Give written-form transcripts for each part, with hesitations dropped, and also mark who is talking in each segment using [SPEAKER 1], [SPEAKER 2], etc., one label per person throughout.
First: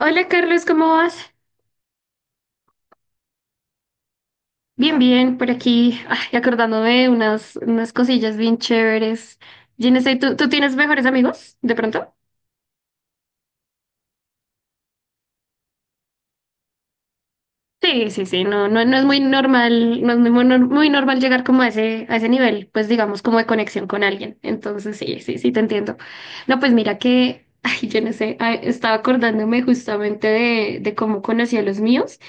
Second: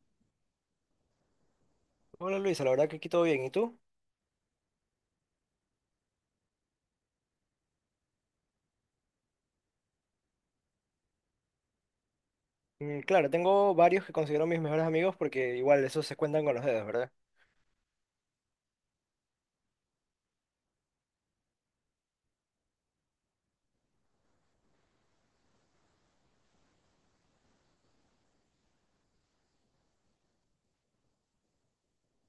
[SPEAKER 1] Hola Carlos, ¿cómo vas?
[SPEAKER 2] Hola Luisa, la verdad que aquí todo bien. ¿Y tú?
[SPEAKER 1] Bien, bien, por aquí, ay, acordándome de unas cosillas bien chéveres. Yo no sé, ¿tú tienes mejores amigos de pronto?
[SPEAKER 2] Claro, tengo varios que considero mis mejores amigos porque igual esos se cuentan con los dedos, ¿verdad?
[SPEAKER 1] Sí, sí, sí, no, no, no es muy normal, no es muy normal llegar como a ese nivel, pues digamos, como de conexión con alguien. Entonces, sí, sí, sí, te entiendo. No, pues mira que, ay, yo no sé, ay, estaba acordándome justamente de cómo conocí a los míos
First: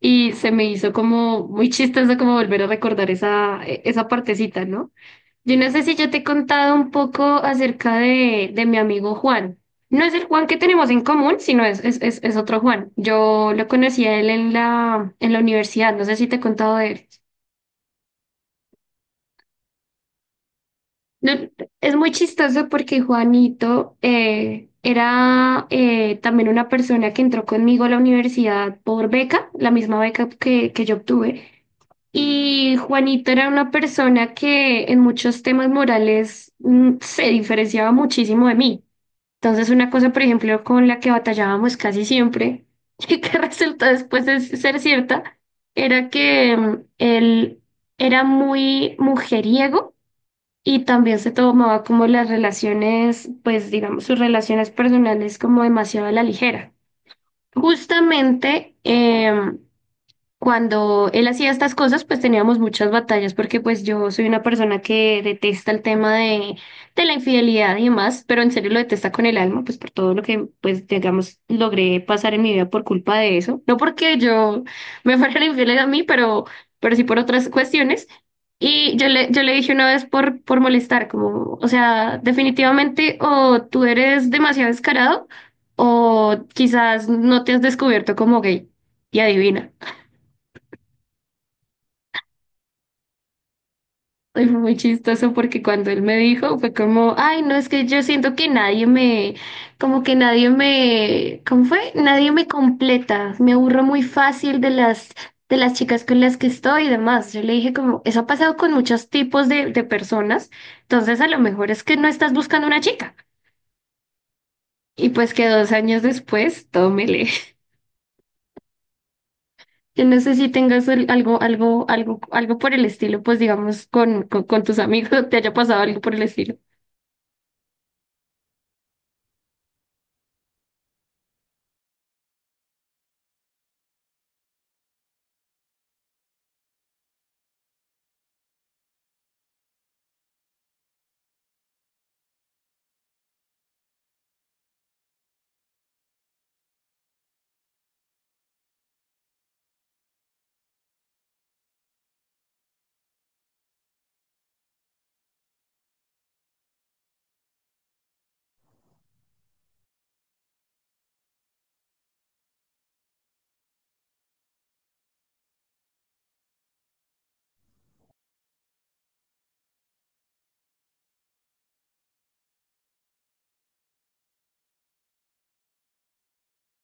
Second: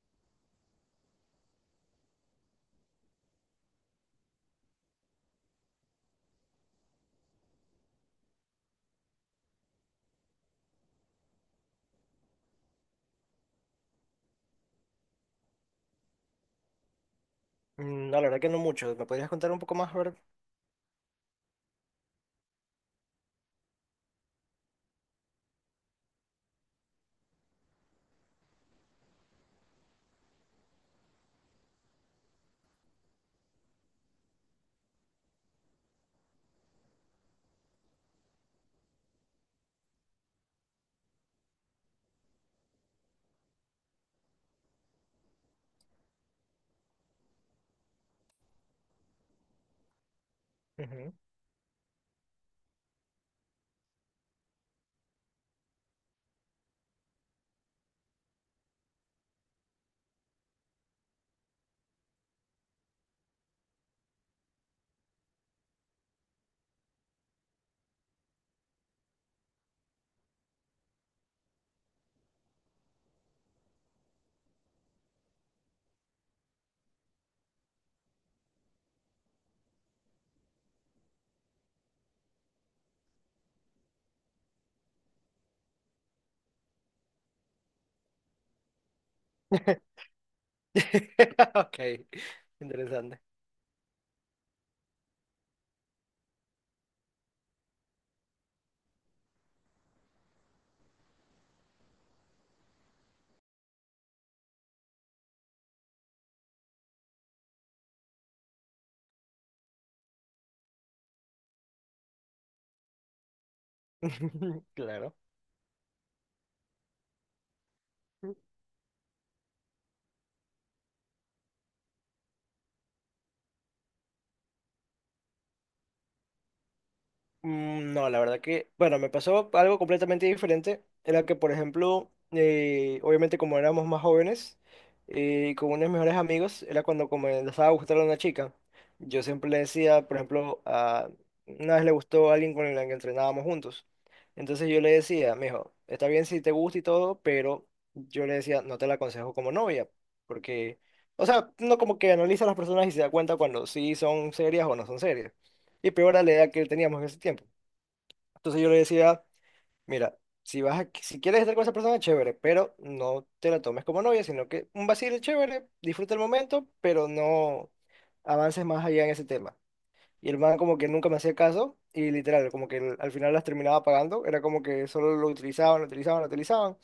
[SPEAKER 1] y se me hizo como muy chistoso como volver a recordar esa partecita, ¿no? Yo no sé si yo te he contado un poco acerca de mi amigo Juan. No es el Juan que tenemos en común, sino es otro Juan. Yo lo conocí a él en la universidad, no sé si te he contado de él.
[SPEAKER 2] No, la verdad que no muchos. ¿Me podrías contar un poco más, verdad?
[SPEAKER 1] No, es muy chistoso porque Juanito era también una persona que entró conmigo a la universidad por beca, la misma beca que yo obtuve. Y Juanito era una persona que en muchos temas morales se diferenciaba muchísimo de mí. Entonces, una cosa, por ejemplo, con la que batallábamos casi siempre y que resultó después de ser cierta, era que él era muy mujeriego y
[SPEAKER 2] Ujú.
[SPEAKER 1] también se tomaba como las relaciones, pues digamos, sus relaciones personales como demasiado a la ligera. Justamente, cuando él hacía estas cosas, pues teníamos muchas batallas porque pues yo soy una persona que detesta el tema de la infidelidad y demás, pero en serio lo detesta con el alma, pues por todo lo que pues digamos logré pasar en mi vida por culpa de eso. No porque yo me fuera infiel a mí, pero sí por otras cuestiones. Y yo le dije una vez por molestar, como, o sea, definitivamente o tú eres demasiado descarado o quizás no te has descubierto como gay. Y adivina.
[SPEAKER 2] Ok, interesante.
[SPEAKER 1] Y fue muy chistoso porque cuando él me dijo fue como, ay, no, es que yo siento que nadie me, como que nadie me, ¿cómo fue? Nadie me completa, me aburro muy fácil de las chicas con las que estoy y demás. Yo le dije como, eso ha pasado con muchos tipos de personas, entonces a lo mejor es que no estás buscando una chica. Y
[SPEAKER 2] Claro.
[SPEAKER 1] pues que 2 años después, tómele. Yo no sé si tengas algo por el estilo, pues digamos, con tus amigos, te haya pasado algo por el estilo.
[SPEAKER 2] No, la verdad que, bueno, me pasó algo completamente diferente. Era que, por ejemplo, obviamente como éramos más jóvenes y con unos mejores amigos, era cuando comenzaba a gustar a una chica. Yo siempre le decía, por ejemplo, a, una vez le gustó a alguien con la que entrenábamos juntos. Entonces yo le decía, mijo, está bien si te gusta y todo, pero yo le decía, no te la aconsejo como novia, porque, o sea, uno como que analiza a las personas y se da cuenta cuando sí son serias o no son serias. Y peor a la edad que teníamos en ese tiempo. Entonces yo le decía, mira, si quieres estar con esa persona, chévere, pero no te la tomes como novia, sino que un vacile chévere, disfruta el momento, pero no avances más allá en ese tema. Y el man como que nunca me hacía caso y literal, como que al final las terminaba pagando, era como que solo lo utilizaban, lo utilizaban, lo utilizaban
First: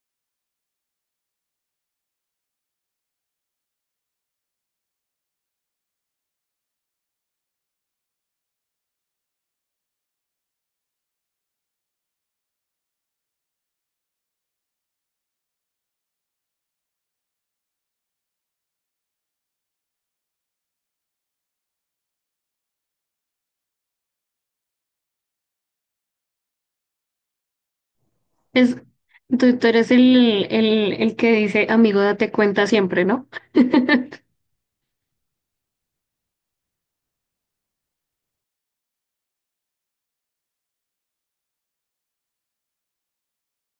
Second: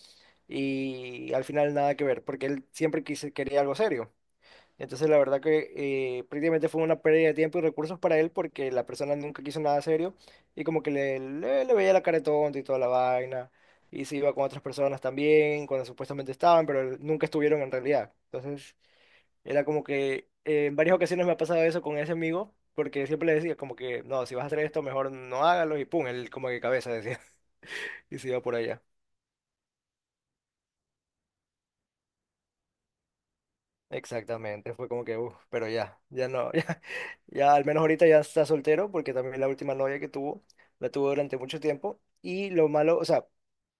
[SPEAKER 2] y al final nada que ver, porque él siempre quería algo serio. Entonces, la verdad que prácticamente fue una pérdida de tiempo y recursos para él porque la persona nunca quiso nada serio y como que le veía la cara de tonto y toda la vaina. Y se iba con otras personas también, cuando supuestamente estaban, pero nunca estuvieron en realidad. Entonces, era como que en varias ocasiones me ha pasado eso con ese amigo porque siempre le decía como que, no, si vas a hacer esto, mejor no hágalo y pum, él como que cabeza decía y se iba por
[SPEAKER 1] Es,
[SPEAKER 2] allá.
[SPEAKER 1] tú eres el que dice, amigo, date cuenta siempre, ¿no?
[SPEAKER 2] Exactamente, fue como que, uff, pero ya no, ya al menos ahorita ya está soltero porque también la última novia que tuvo, la tuvo durante mucho tiempo y lo malo, o sea,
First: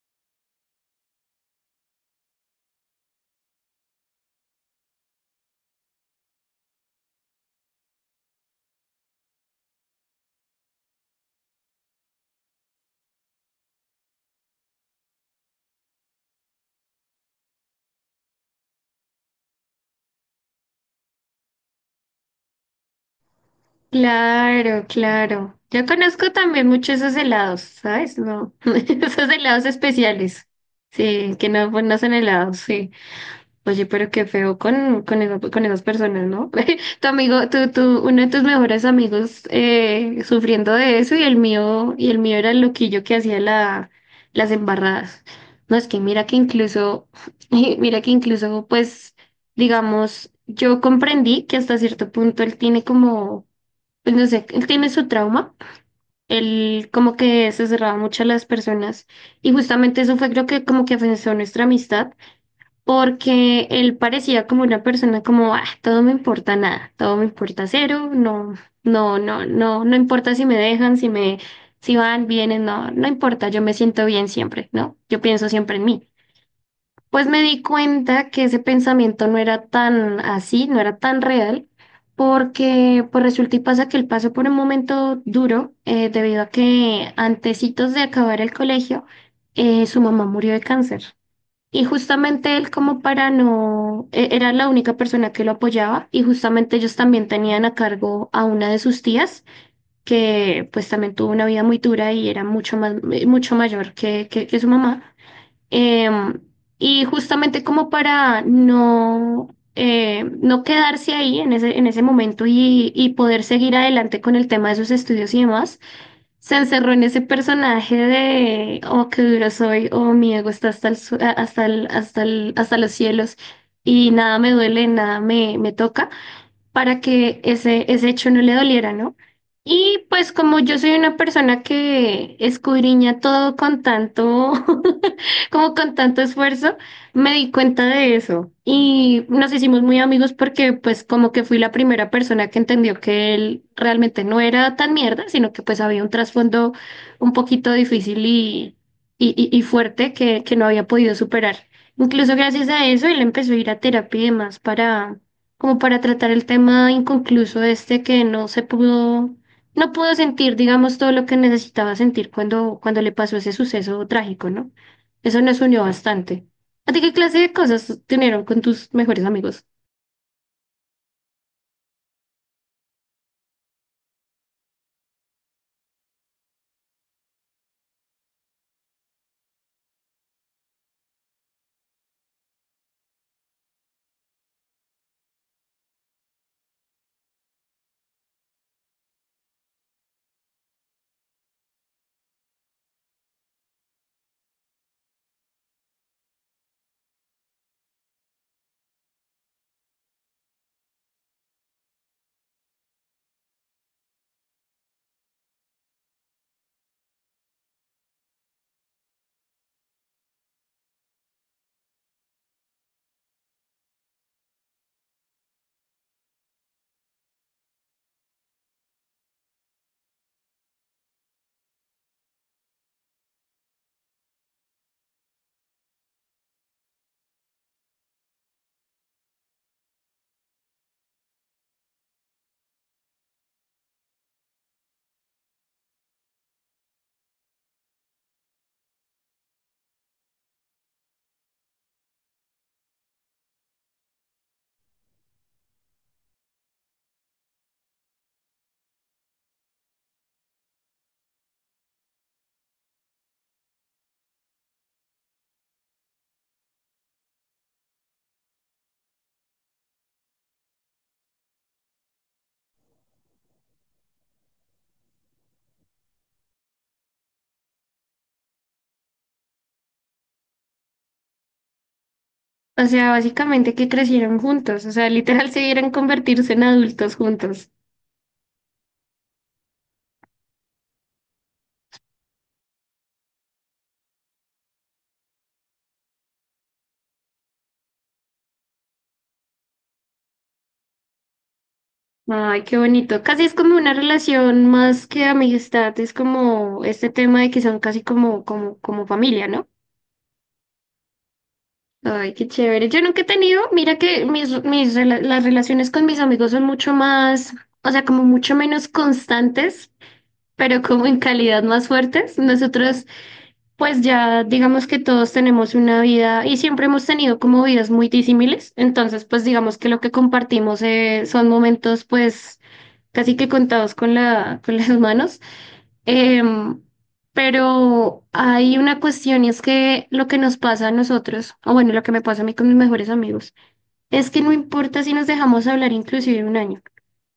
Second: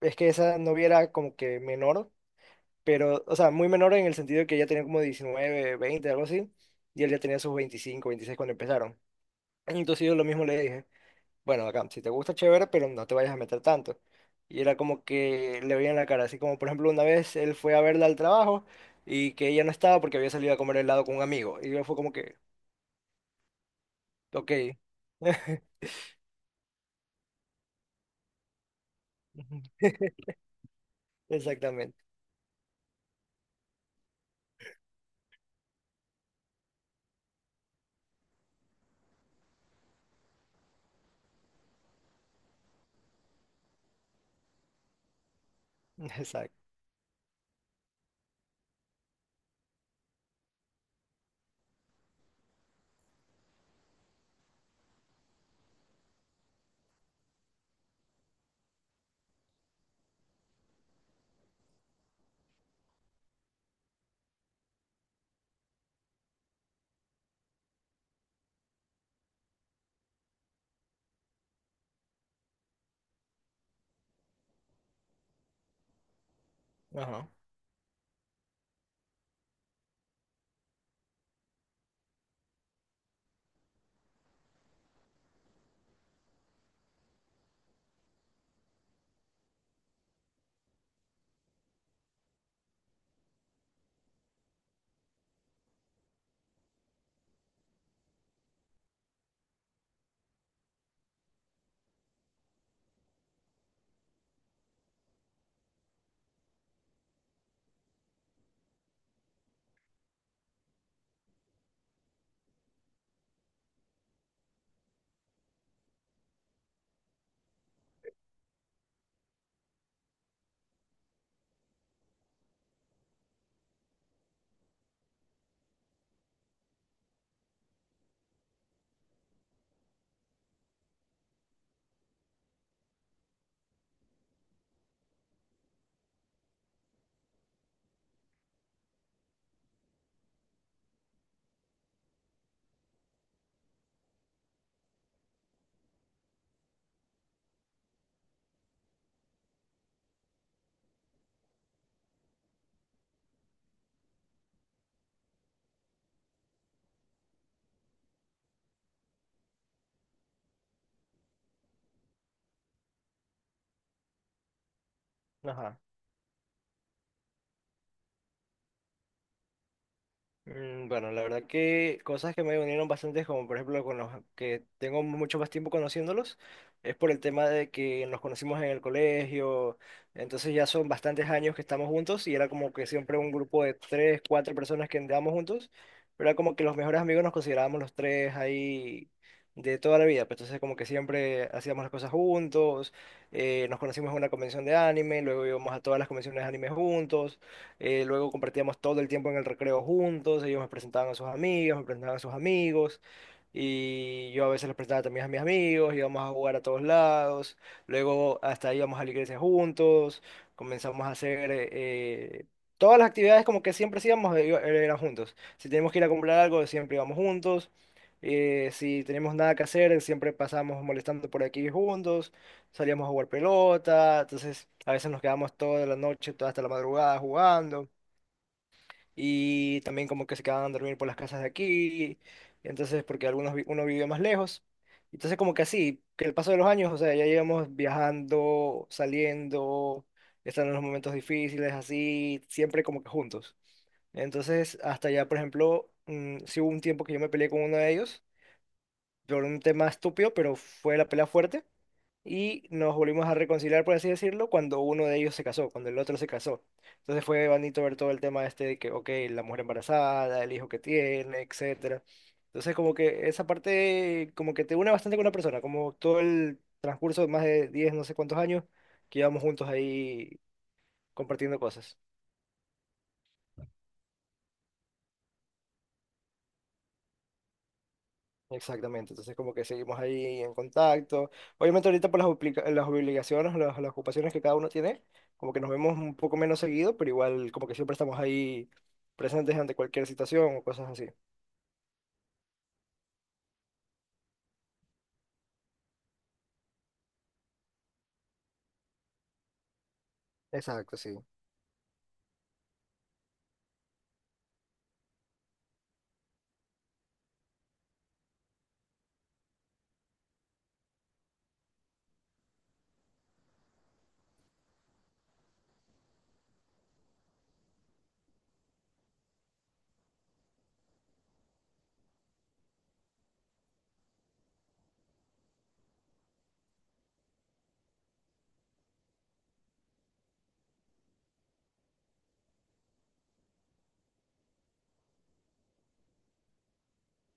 [SPEAKER 2] es que esa novia era como que menor, pero, o sea, muy menor en el sentido de que ella tenía como 19 20 algo así, y él ya tenía sus 25 26 cuando empezaron. Entonces yo lo mismo le dije, bueno, acá, si te gusta, chévere, pero no te vayas a meter tanto. Y era como que le veía en la cara, así como por ejemplo una vez él fue a verla al trabajo y que ella no estaba porque había salido a comer helado con un amigo. Y yo fue como que, ok.
[SPEAKER 1] Claro, claro. Yo conozco también mucho esos helados, ¿sabes? No, esos helados
[SPEAKER 2] Ujú.
[SPEAKER 1] especiales. Sí, que no, pues, no
[SPEAKER 2] Exactamente,
[SPEAKER 1] son helados, sí. Oye, pero qué feo con esas personas, ¿no? Tu amigo, uno de tus mejores amigos sufriendo de eso y el mío era el loquillo que hacía las embarradas. No, es que mira que
[SPEAKER 2] exacto.
[SPEAKER 1] incluso, mira que incluso, pues, digamos, yo comprendí que hasta cierto punto él tiene como, pues no sé, él tiene su trauma. Él como que se cerraba mucho a las personas y justamente eso fue creo que como que afectó nuestra amistad porque él parecía como una persona como, ah, todo me importa nada, todo me importa cero, no, no, no, no, no importa si me dejan, si van, vienen, no, no importa, yo me siento bien siempre, ¿no? Yo pienso siempre en mí. Pues
[SPEAKER 2] Ajá.
[SPEAKER 1] me di cuenta que ese pensamiento no era tan así, no era tan real, porque pues resulta y pasa que él pasó por un momento duro, debido a que antecitos de acabar el colegio, su mamá murió de cáncer. Y justamente él como para no, era la única persona que lo apoyaba y justamente ellos también tenían a cargo a una de sus tías que pues también tuvo una vida muy dura y era mucho más, mucho mayor que su mamá. Em, y justamente como para no, no quedarse ahí en ese momento y poder seguir adelante con el tema de sus estudios y demás se encerró en ese personaje de, oh, qué duro soy, oh, mi ego está hasta el, su- a- hasta el- hasta el- hasta los cielos y nada me duele, nada me toca para que ese hecho no le doliera, ¿no? Y pues como yo soy una persona que escudriña todo con tanto, como con tanto esfuerzo, me di cuenta de eso y nos hicimos muy amigos porque pues como que fui la primera persona que entendió que él realmente no era tan mierda, sino que pues había un trasfondo un poquito difícil y, y fuerte que no había podido superar. Incluso gracias a eso él empezó a ir a terapia y demás para como para tratar el tema inconcluso este que no se pudo, no pudo sentir, digamos, todo lo que necesitaba sentir cuando le pasó ese suceso trágico, ¿no? Eso nos
[SPEAKER 2] Ajá.
[SPEAKER 1] unió bastante. ¿A ti qué clase de cosas tuvieron con tus mejores amigos?
[SPEAKER 2] Bueno, la verdad que cosas que me unieron bastante, como por ejemplo con los que tengo mucho más tiempo conociéndolos, es por el tema de que nos conocimos en el colegio, entonces ya son bastantes años que estamos juntos y era como que siempre un grupo de tres, cuatro personas que andábamos juntos, pero era como que los mejores amigos nos considerábamos los tres ahí de toda la vida, pues entonces como que siempre hacíamos las cosas juntos, nos conocimos en una convención de anime, luego íbamos a todas las convenciones de anime juntos, luego compartíamos todo el tiempo en el recreo juntos, ellos me presentaban a sus amigas, me presentaban a sus amigos, y yo a veces les presentaba también a mis amigos, íbamos a jugar a todos lados, luego hasta íbamos a la iglesia juntos, comenzamos a hacer... todas las actividades como que siempre íbamos eran juntos. Si teníamos que ir a comprar algo, siempre íbamos juntos. Si tenemos nada que hacer, siempre pasamos molestando por aquí juntos, salíamos a jugar pelota, entonces a veces nos quedábamos toda la noche, toda hasta la madrugada jugando, y también como que se quedaban a dormir por las casas de aquí, y entonces porque uno vive más lejos, entonces como que así, que el paso de los años, o sea, ya íbamos viajando, saliendo, estando en los momentos difíciles, así, siempre como que juntos. Entonces, hasta ya, por ejemplo, sí hubo un tiempo que yo me peleé con uno de ellos por un tema estúpido, pero fue la pelea fuerte y nos volvimos a reconciliar, por así decirlo, cuando uno de ellos se casó, cuando el otro se casó. Entonces fue bonito ver todo el tema este de que, ok, la mujer embarazada, el hijo que tiene, etcétera. Entonces como que esa parte como que te une bastante con una persona, como todo el transcurso de más de 10 no sé cuántos años que llevamos juntos ahí compartiendo cosas.
[SPEAKER 1] O sea, básicamente que crecieron juntos, o sea, literal se dieron convertirse en adultos juntos.
[SPEAKER 2] Exactamente, entonces como que seguimos ahí en contacto. Obviamente ahorita por las, las obligaciones, las ocupaciones que cada uno tiene, como que nos vemos un poco menos seguido, pero igual como que siempre estamos ahí presentes ante cualquier situación o cosas así.
[SPEAKER 1] Ay, qué bonito. Casi es como una relación más que amistad, es como este tema de que son casi como familia, ¿no?
[SPEAKER 2] Exacto, sí.
[SPEAKER 1] Ay, qué chévere. Yo nunca he tenido, mira que las relaciones con mis amigos son mucho más, o sea, como mucho menos constantes, pero como en calidad más fuertes. Nosotros, pues ya digamos que todos tenemos una vida y siempre hemos tenido como vidas muy disímiles. Entonces, pues digamos que lo que compartimos son momentos, pues casi que contados con las manos. Em, pero hay una cuestión y es que lo que nos pasa a nosotros, o bueno, lo que me pasa a mí con mis mejores amigos, es que no importa si nos dejamos hablar inclusive un año.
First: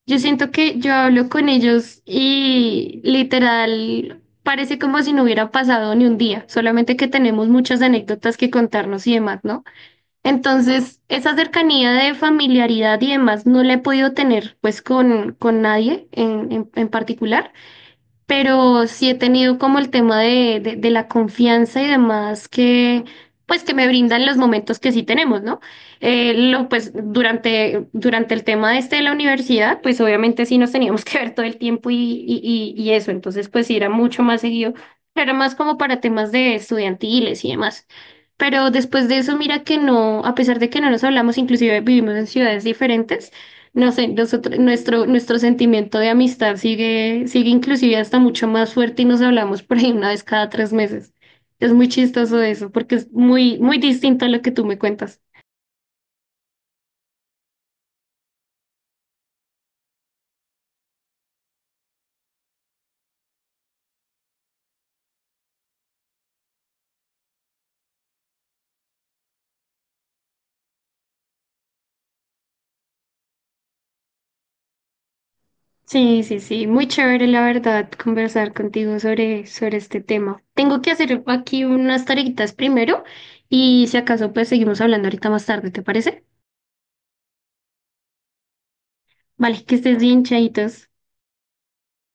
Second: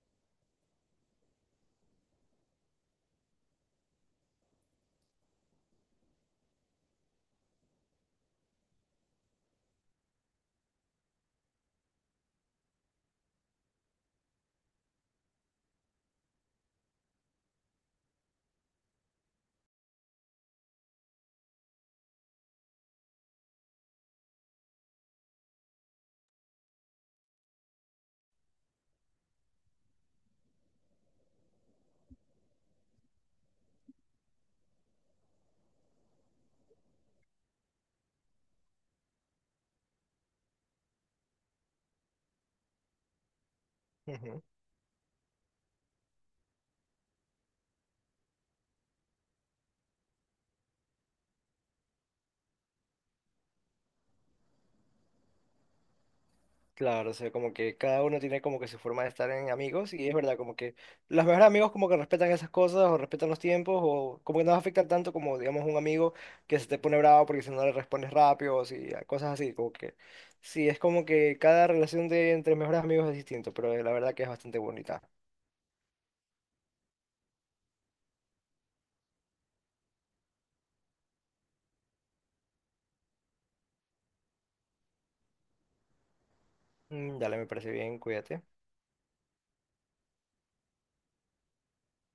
[SPEAKER 1] Yo siento que yo hablo con ellos y literal parece como si no hubiera pasado ni un día, solamente que tenemos muchas anécdotas que contarnos y demás, ¿no? Entonces, esa cercanía de familiaridad y demás no la he podido tener pues con nadie en particular, pero sí he tenido como el tema de la confianza y demás que, pues, que me brindan los momentos que sí tenemos, ¿no? Pues, durante el tema este de la universidad, pues, obviamente sí nos teníamos que ver todo el tiempo y eso, entonces, pues, sí era mucho más seguido, era más como para temas de estudiantiles y demás. Pero después de eso, mira que no, a pesar de que no nos hablamos, inclusive vivimos en ciudades diferentes, no sé,
[SPEAKER 2] Ujú.
[SPEAKER 1] nosotros, nuestro sentimiento de amistad sigue, sigue inclusive hasta mucho más fuerte y nos hablamos por ahí una vez cada 3 meses. Es muy chistoso eso, porque es muy, muy distinto a lo que tú me cuentas.
[SPEAKER 2] Claro, o sea, como que cada uno tiene como que su forma de estar en amigos y es verdad, como que los mejores amigos como que respetan esas cosas o respetan los tiempos o como que no afectan tanto como, digamos, un amigo que se te pone bravo porque si no le respondes rápido o si, cosas así, como que sí, es como que cada relación de entre mejores amigos es distinto, pero la verdad que es bastante bonita.
[SPEAKER 1] Sí, sí, sí, muy chévere la verdad conversar contigo sobre este tema. Tengo que hacer aquí unas tareitas primero y si acaso pues seguimos hablando ahorita más tarde, ¿te parece?
[SPEAKER 2] Dale, me parece bien, cuídate.
[SPEAKER 1] Vale, que estés bien, chaitos.